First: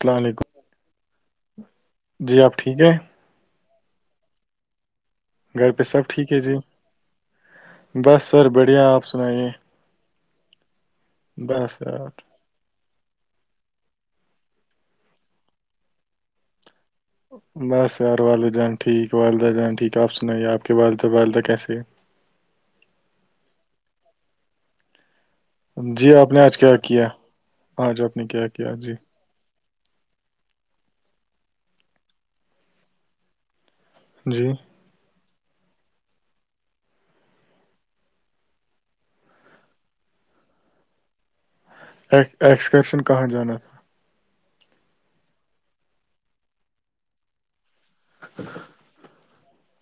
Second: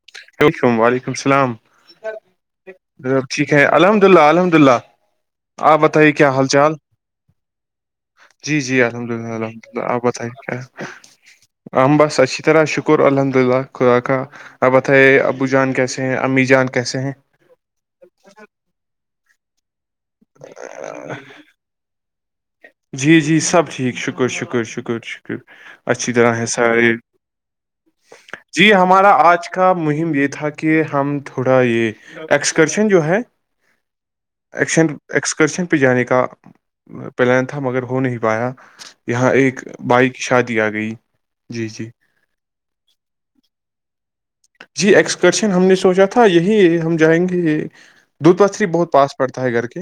السلام علیکم م وعلیکم السلام جی آپ ٹھیک ہے ٹھیک ہے الحمد اللہ الحمد للہ گھر آپ پہ سب بتائیے کیا ٹھیک ہے حال جی چال بس سر جی جی بڑھیا آپ الحمد سنائیے اللہ آبتائی کیا ہم بس اچ ذرا شکر الحمد للہ خدا کا آپ بتائے ابو جان کیسے ہیں امی جان کیسے ہیں بس یار والدہ جان ٹھیک والدہ جان ٹھیک آپ سنائیے آپ کے والدہ والدہ کیس ہے جی جی سب ٹھیک شکر شکر شکر ہیں؟ جی اچھی آپ طرح نے ہے آج کیا سار کیا آج آپ نے کیا جی کیا ہمارا آج کے کا مہم یہ تھا کہ ہم تھوڑا یہ ایکسکرشن جو ہے جی شن ایکسکرشن پہ جانے کا پلان [unintelligible] تھا مگر ہو نہیں پایا یہاں ایک بائک شادی آ گئی جی جی اکسکرشن کہاں جانات تھا [unintelligible] جی ایکسکرشن ہم نے سوچا تھا یہی ہم جائیں گے دود پتری بہت پاس پڑتا ہے گھر کی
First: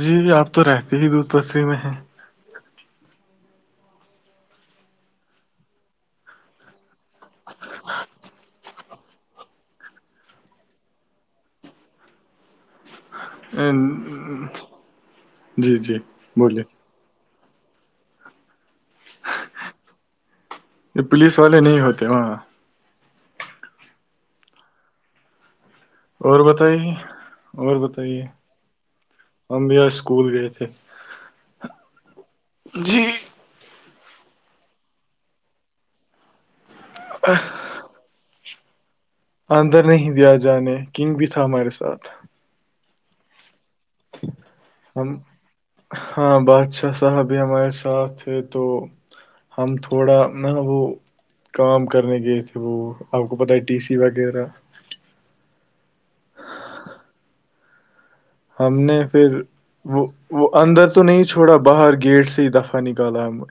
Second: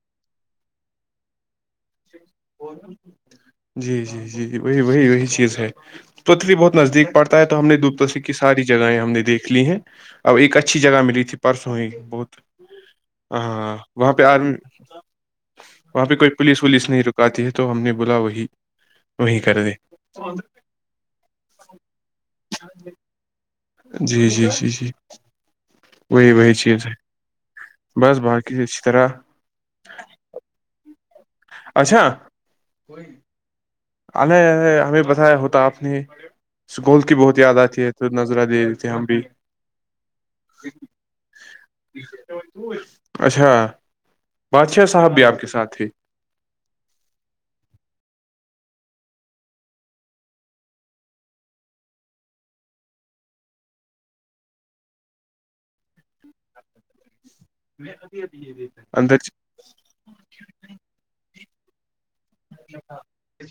جی آپ تو رہتے ہی دودھ پستری میں ہے اور [inaudible] جی جی جی جی وہی وہی وہی چیز ہے پتھی بہت نزدیک پڑتا ہے تو ہم نے دپ کی ساری چز جگہیں ہم نے دیکھ لی ہیں اب ایک اچھی جگہ ملی تھی پرسوں ہی بہت ہاں وہاں پہ آر جی جی وہاں پہ کوئی بولیے پولیس نہیں رکاتی ہے تو ہم نے بولا وہی وہییں کر د یہ پولیس والے نہیں ہوتے وہاں [unintelligible] جی جی جی جی وہی اور وہی چیز بتائیے ہے اور بس بتائیے باقی اچھی طرح ہم بیا اسکول گئے تھے اچھا جی اے ارے ہمیں بتایا ہوتا آپ نے اس گول کی بہت یاد آتی ہے [unintelligible] توود نظرہ دے دیتے ہم بھی اندر نہیں دیا جانے کنگ بھی تھا ہمارے ساتھ اچھا بادشاہ صاحب ہم بھی آپ کے ساتھ تھی ہاں بادشاہ صاحب بھی ہمارے ساتھ ہے تو ہم تھوڑا نہ وہ کام کرنے گئے تھے وہ آپ کو پتہ ہے ٹی سی وغیرہ میںتی تتی [unintelligible] ہم نے پھر وہ وہ اندر تو نہیں چھوڑا باہر گیٹ سے دفعہ نکال ہم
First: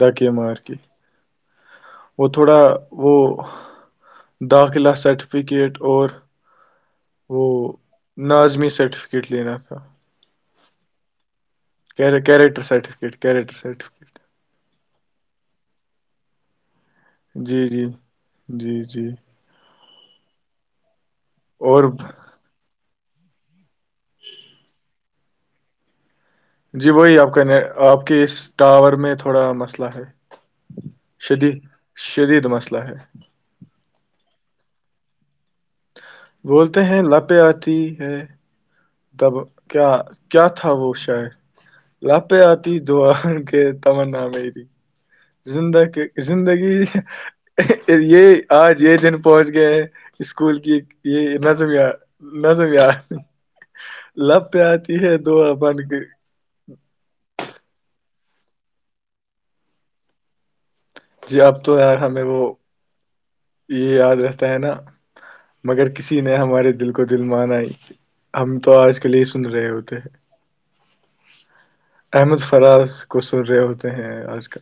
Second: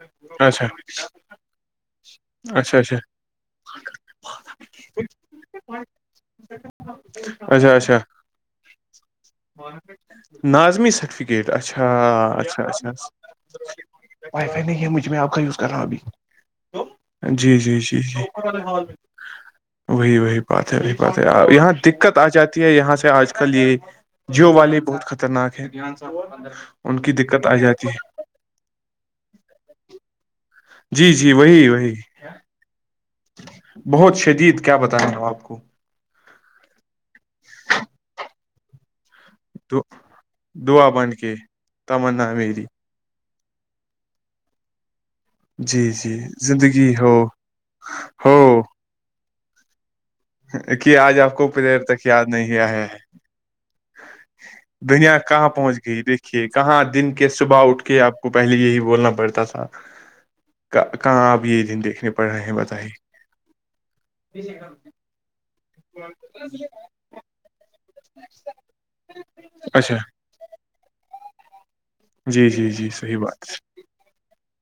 دک مارک اچھا وہ تھوڑا اچھا اچھا وہ داخلہ سرٹیفکیٹ اور وہ اچھا اچھا ناظمی سرٹیف کٹ لیینا تھا [inaudible] ناظمی سرٹفکیٹ اچھا کیریکٹر اچھا اچھا certificate character certificate wifi نہیں ہے مجھ میں آپ کا یوز کر رہا ہوں ابھی تو جی جی جی جی جی جی وہی وہی بات ہے وہی بات ہے یہاں اور دقت آ جاتی یہاں سے آج کل یہ جیو والے بہت خطرناک ہے جی ان کی وہی آپ دقت آ کہنے جاتی آپ ہے کی اس ٹاور میں تھوڑا مسئلہ ہے جی جی شد وہی وہی شدید مسئلہ ہے بہت شدید کیا بتائ ن آپ کو [unintelligible] بولتے ہیں لاپیں آتی ہے تب کیا کیا تھا دعا وہ بن شار کے تمنا لاپے میری آتی جو کہ تمر نام ہےریی زندہ جی جی زندگی ہو یہ ہو آج یہ دن پہنچ گیا ہے اسکول کی کہ آج آپ یہ کو پلیئر نظمیا تک یاد نہیں آیا نظم ہے یاار [unintelligible] لپ آتی ہے دا بن کے [unintelligible] کہ کہاں دن کے صبح اٹھ کے آپ کو پہلے یہی بولنا پڑتا تھا کہاں جی آپ یہ اب تو دن یار دیکھنے ہمیں پڑ رہے وہ ہیں بتائی یہ یاد رہتا ہے نا [unintelligible] مگر کسی نے ہمارے دل کو دل ماناائی [unintelligible] ہم تو آج کل ہی سن رہے اچھا ہوتے ہیں احمد جی جی جی فراز صحیح کو سر بات رہے ہوتے ہیں آج کل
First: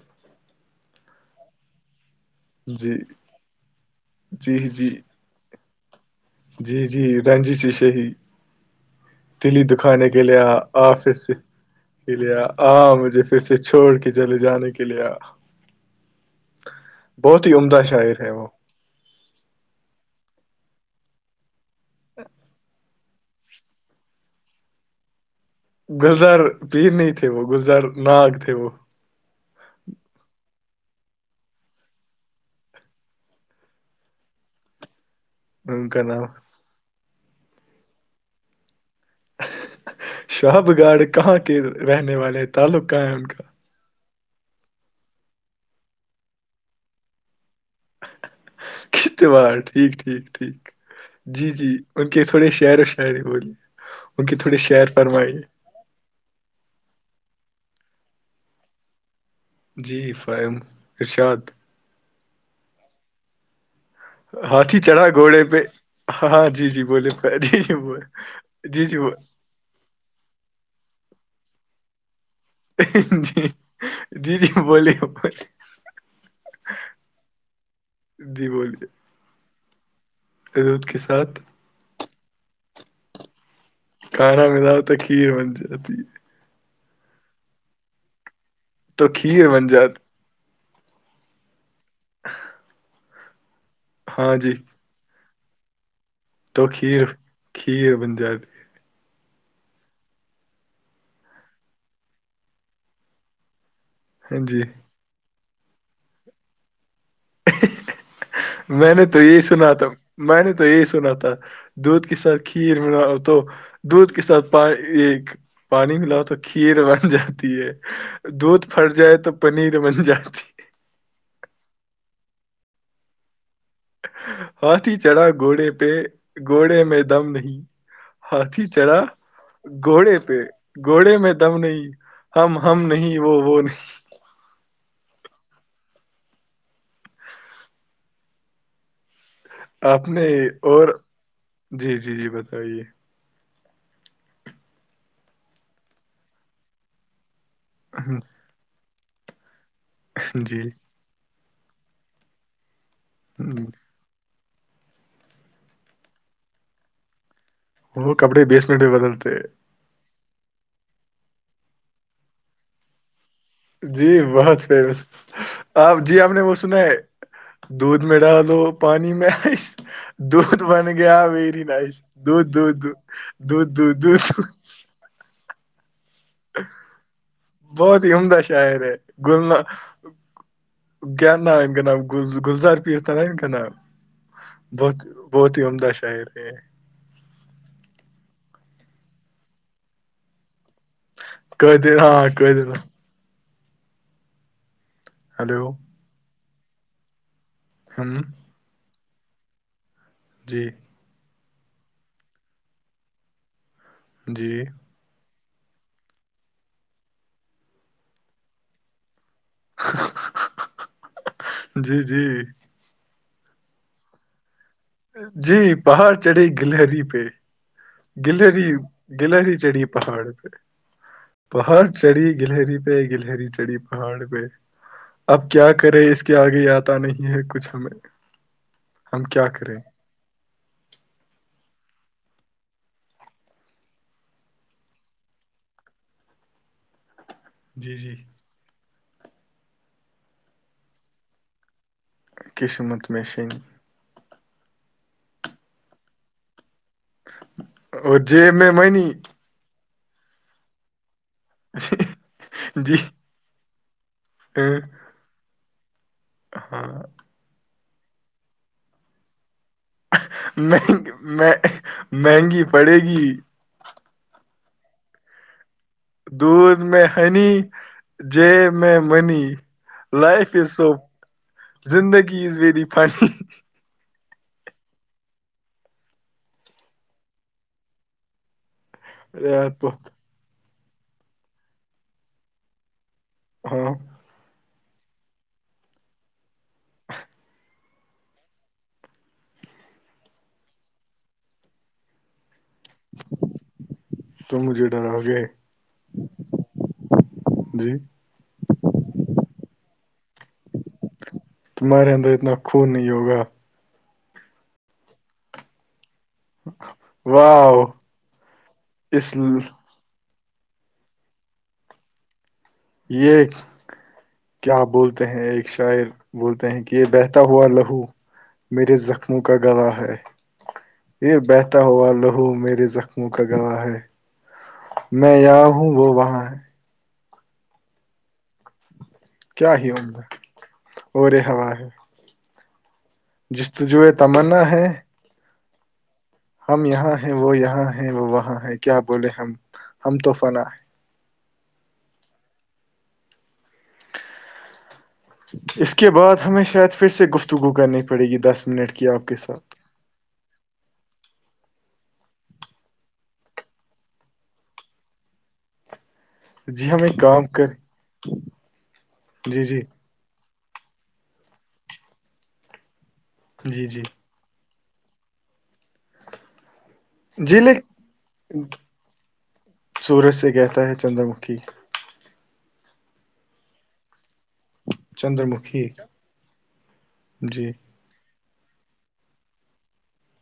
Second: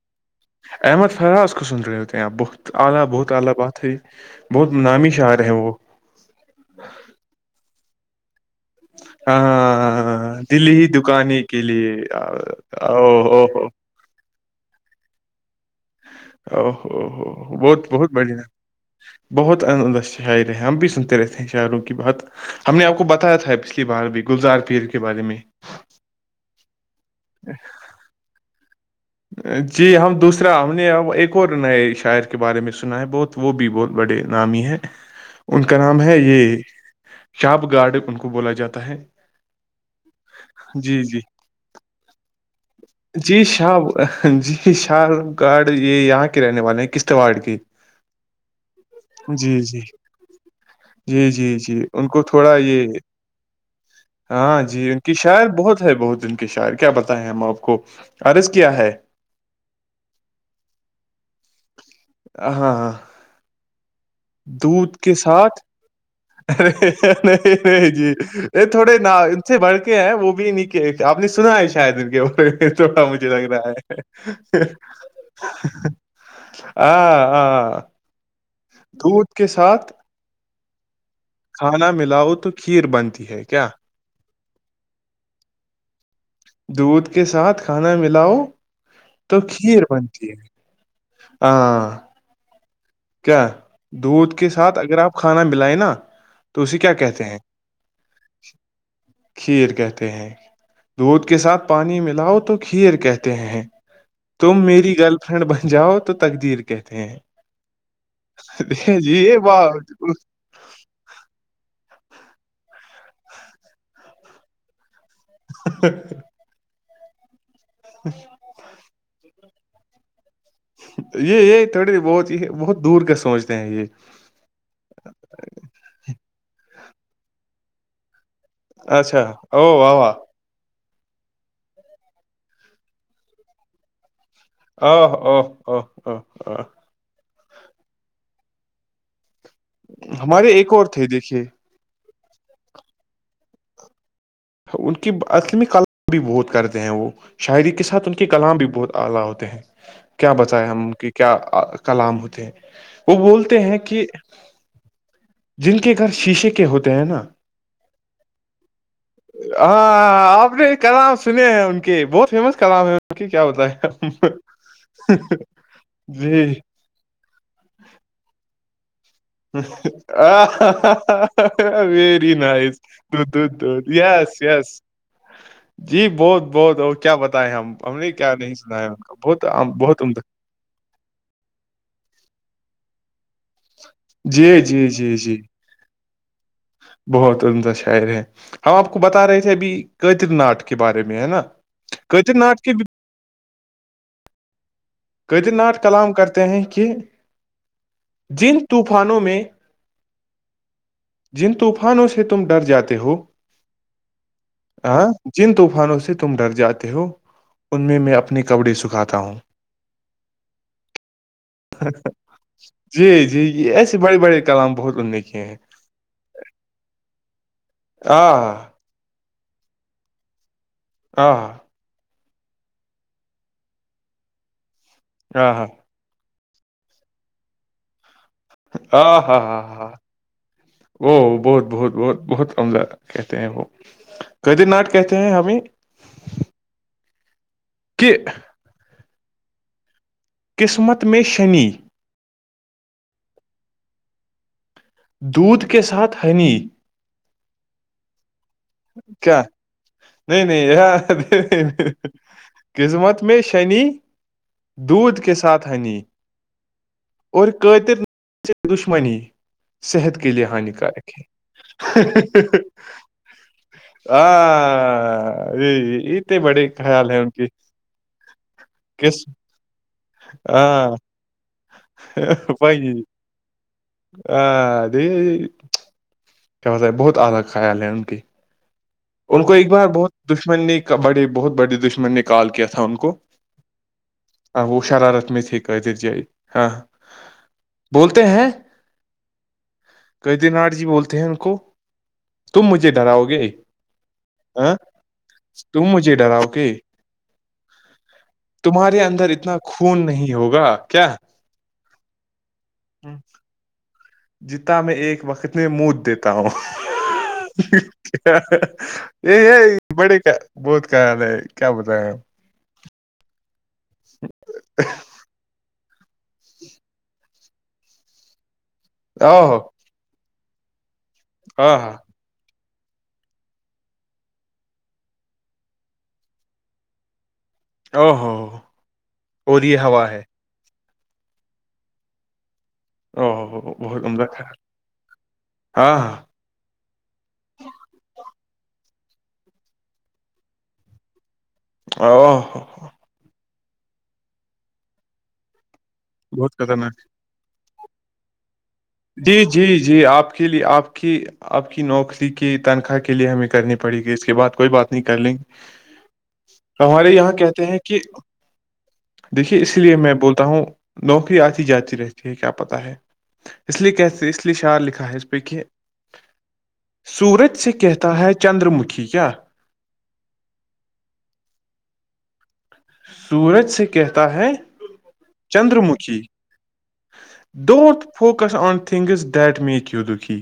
احمد فراز کو سند ر رہیو آپ بخت [unintelligible] جی اعلی بہت اعلی بات ہے جی بہت جی نامی شاعر ہیں وہ جی جی رنجی سیشے ہی ج [inaudible] تلی دکھانے کے لے آ پھر سے دکانے کے لیے لے آ او مجھے پھر ہو سے ہو چھوڑ کے چلے جانے کے لے او ہی ہو عمدہ بہت بہت شاعر ہے بڑھیا وہ بہتد شاعر ہے ہم بھی سنتے رہتے ہیں شاہروں کی بات ہم نے آپ کو بتایا تھا پچھلی بار بھی گلزار پیر کے بارے میں گلزر پیر نہیں تھے وہ گلزر ناگ تھے وہ جی ہم دوسرا ہم نے اب ایک اور نئے شاعر کے بارے میں سنا ہے بہت وہ بھی بہت بڑے نامی ہیں ان کا نام ہے یہ شاپ گارڈ ان کو بولا جاتا ہے [inaudible] شہب گارڈ جی جی کہاں کے رہنے والے تھ [inaudible] جی شاہ جی شاہ گاڈ یہ یہاں کے رہنے والے ہیں کشتواڑ کے [inaudible] کستے جی بار جی ٹھیک ٹھیک ٹھیک [inaudible] جی جی ان کے تھوڑے شاعر و شاعری بولیے ان کے تھوڑے ہاں جی شعر ان کی فرمائیے شاعر بہت ہے بہت دن شاعر کیا بتائیں ہم آپ کو ارس کیا ہے جی فراہم ارشاد [inaudible] ہ ہاں ہاں ہاتھی دودھ چڑھا کے گھوڑے ساتھ پہ ہاں ار جی جی بولے فہد۔ نہیں جی ب نہیں جی یہ جی تھوڑے جی وہ- نام [inaudible] اچھے بڑھ کے ہیں وہ بھی نے آپ نے سنا ہے شاید ان کے وہ چھوٹا مجھے جی لگ رہا جی جی ہے بولیے [inaudible] آ آ [inaudible] جی بولیے رود کے ساتھ [inaudible] کھانا ملاؤ تو کھیر بنتی ہے کیا کھانا ملا ہو تو کھیر بن جاتی ہے [inaudible] دودھ کے ساتھ کھانا ملاؤ تو کھیر بن ہاں [inaudible] ج [inaudible] کیا دودھ کے ساتھ اگر آپ کھانا ملائیں نا تو اسے کیا کہتے ہیں کھیر بن جاتی کھیر کہتے ہیں دودھ کے ساتھ پانی ملاؤ تو کھیر کہتے ہیں ہاں تم جی میری گرل فرینڈ بن جاؤ تو تقدیر کہتے ہیں میں نے جی تو یہ یہی واہ سنا تھا میں نے تو یہی سنا تھا [inaudible] دودھ کے ساتھ کھیر میںنا تو دودھ کے ساتھ پ یہ پانی ملاؤ تو کھیر بن جاتی ہے ہ [inaudible] دودھ پھٹ جائے تو پنیر بن جاتی ہے۔ یہ یہ تھوڑی بہت بہت دور کا سوچتے ہیں یہ ہاتاتھی چڑھا گھوڑے پہ گھوڑے میں دم نہیں ہاتھی چڑا اچھا او واہ واہ گھوڑے پہ گھوڑے میں دم نہیں ہم ہم نہیں وہ وہ نہیں آ آ آ [inaudible] ہ آ [inaudible] آپ نے ہمارے ایک اور تھے دیکھیے جی جی جی بتائیے ان کی عصمی کلام بھی بہت کرتے ہیں وہ شاعری کے ساتھ ان کے کلام بھی بہت ہوتے ہیں کیا جی بتائے ہم کی کیا کلام ہوتے ہیں وہ بولتے ہیں کہ جن کے گھر شیشے کے ہوتے ہیں نا وہ کپڑے بیسمنٹ بھی بدلتے ہیں ہاں آپ نے کلام سنے ہیں ان کے بہت فیمس کلام ہے ان کیا ہوتا ہے جی بہت فیمس آپ جی آپ نے وہ سنا ہے دودھ میں ڈالو پانی میں آئس دودھ بن گیا ویری نائس ویری دودھ نائس دودھ دودھ دودھ دور دودھ یاس دودھ جی بہت بہت کیا بتائےیں ہم ہم بہت نے ہی کیا عمدہ نہیں سنا شاعر ہے ان کو بہت بہت عمدہ گام کے نب گل گلزار پٹ تھار کے نب جی جی بہت جی جی بہت ہی عمدہ شار ہے بہت عمدہ شاعر ہے ہم آپ کو بتا رہے تھے ابھی کیتر ناٹ کے بارے میں ہے نا قدر ہاں کیتر نھ قدر کے ہلو قیدرناٹ کلام کرتے ہیں کہ ہم جن طوفانوں میں جی جن طوفانوں سے تم ڈر جاتے ہو جی جن طوفانوں سے تم ڈر جاتے ہو ان میں میں اپنے کپڑے سکھاتا ہوں [inaudible] جی جی جی جی ایسے بڑے بڑے کلام بہت نے کیے ہیں جی پہاڑ چڑھھی گلہری پہ آ گلری گلری چڑے پہاڑ پ ہاں پہاڑ چڑھی گلری پہ گلری چڑھی پہاڑ پہ اب ہاں ہاں کیا کرے اس کہ آگے آتا نہیں ہے کچھ ہمیں ہاں ہم ہاں کیا ہاں کریں ہاں وہو بہت بہت بہت بہت عمدہ کہتے ہیں وہ کد ناٹ کہتے ہیں ہمیں کہ جی قسمت میں شنی قشمت مشن دودھ کے ساتھ ہنی اور میں منی کیا نہیں نہیں جی قسمت میں شنی اہ، دودھ کے ساتھ ہنی ہاں اور قطر دشمنی صحت کے لیے مہنگ ہانیکارک ہے جی ہاں اتنے بڑے دھ میں خیال ہے ان کی ہنی جی میں کس منی لائف از ہاں سو زندگی از ویری وہی فنی آ اد [unintelligible] کیا ہوتا ہے بہت اعھا خیال ہے ان کے ان کو ایک بار بہت دشمن نے بڑے بہت بڑے دشمن نے کال کیا تھا ان کو ہاں وہ شرارت میت قدر ہاں بولتے ہیں قید ناتھ جی بولتے ہیں ان کو تم مجھے ڈرا گے تم مجھے ڈراؤ گے تم مجھے ڈراؤ گے جی تمہارے اندر اتنا خون نہیں ہوگا کیا تمہارے اندر اتنا خون نہیں ہوگا جتا میں ایک وقت میں موت دیتا تاؤ واہ کیا اس یہ ہے ل- بڑے کا بہت خیال ہے کیا بتے یہ کیا بول ہیں ایک شاعر بولتے ہیں کہ یہ بہتا ہوا لہو میرے زخموں کا اوہ گلا ہے یہ ہاں بہتا ہاں ہوا لہو میرے زخم کا گواہ ہے میں یہاں ہوں وہ وہاں ہے او ہو اور کیا یہ ہی ان ہوا ہے اور رے ہا ہے او ہو جس تج بہت عمدہ تھا تمنا ہے ہاں ہاں ہم یہاں ہیں وہ یہاں ہے وہ وہاں ہے کیا بولے ہم ہم توفنا ہے او اس کے بعد بہت ہمیں شاید خطرناک پھر سے گفتگو کرنی پڑے گی دس منٹ کی آپ کے جی جی ساتھ جی آپ کے لیے آپ کی آپ کی نوکری کی تنخواہ کے لیے ہمیں کرنی پڑے گی اس کے بعد کوئی بات نہیں کر لیں گے جی ہم ہمارے ایک یہاں کام کہتے کر ہیں کہ دیکھیے جی اس جی لیے میں بولتا ہوں نوکری آتی جاتی رہتی ہے کیا پتا ہے اس جی لیے کہ جی ا اس لیے شعر لکھا ہے کہ سورج جی سے لے کہتا ہے چندر مکھی کیا سورج سے کہتا ہے چندر مکھی سورج سے کہتا ہے Chandramukhi ji don't focus on things that make you دکھیی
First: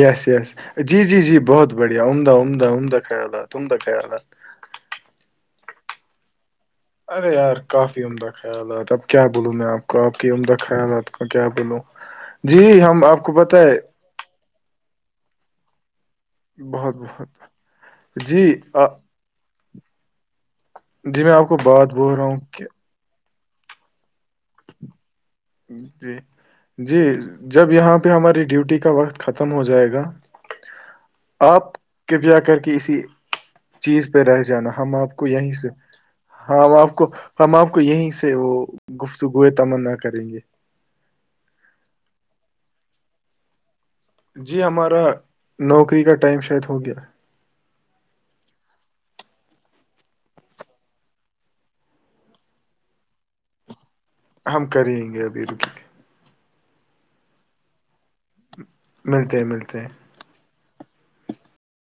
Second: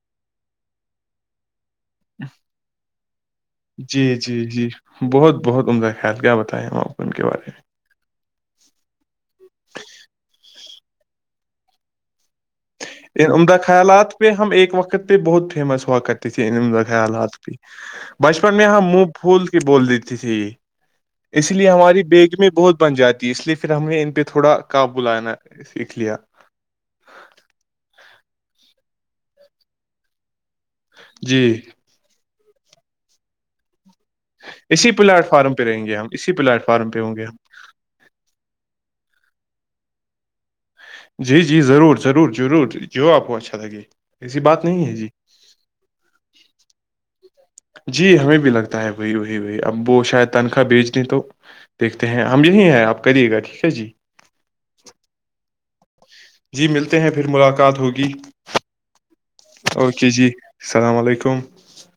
یس یس جی جی جی بہت بڑھیا عمدہ عمدہ عمدہ خیالات عمدہ جی خیالات جی جی بہت بہت عمدہ خیال کیا بتائیں ہم آپ کو ان کے اگے بارے یار کافی عمدہ خیالات اب کیا بولوں میں آپ کو آپ کی عمدہ خیالات کا کیا بولوں جی ہم آپ میں ان کو عمدہ بتائے خیالات ہم ایک وقت پہ بہت فیمس ہوا کرتے تھے ان بہت بہت خیالات بھی جی بچپن میں ہم آ- پھول کے بول دیتی تھی جی میں آپ اس کو لیے بات ہماری بول رہا بیگ ہوں میں کہ بہت بن جاتی ہے اس لیے پھر ہمیں ان پہ تھوڑا قابل آنا جی جی جب یہاں پہ ہماری ڈیوٹی کا وقت ختم ہو جائے گا جی آپ کرپیا کر کے اسی چیز پہ رہ جانا اسی ہم آپ کو پلیٹ یہیں فارم پہ سے رہیں گے ہم اسی پلیٹ ہم فارم آپ پہ کو ہوں گے ہم آپ کو یہیں سے وہ گفتگو ہے تمنا کریں گے جی جی ضرور ضرور ضرور جو آپ کو اچھا لگے ایسی جی بات نہیں ہے ہمارا نوکری کا ٹائم شاید ہو گیا جی ہمیں بھی لگتا ہے وہی وہی وہی اب وہ شاید تنخواہ بیچ تو دیکھتے ہیں ہم یہی ہیں آپ کریے گا ٹھیک ہے جی ہم کریں گے ابھی رکی گے جی ملتے ہیں پھر ملاقات ہوگی ملتے ہیں ملتے ہیں اوکے جی السلام علیکم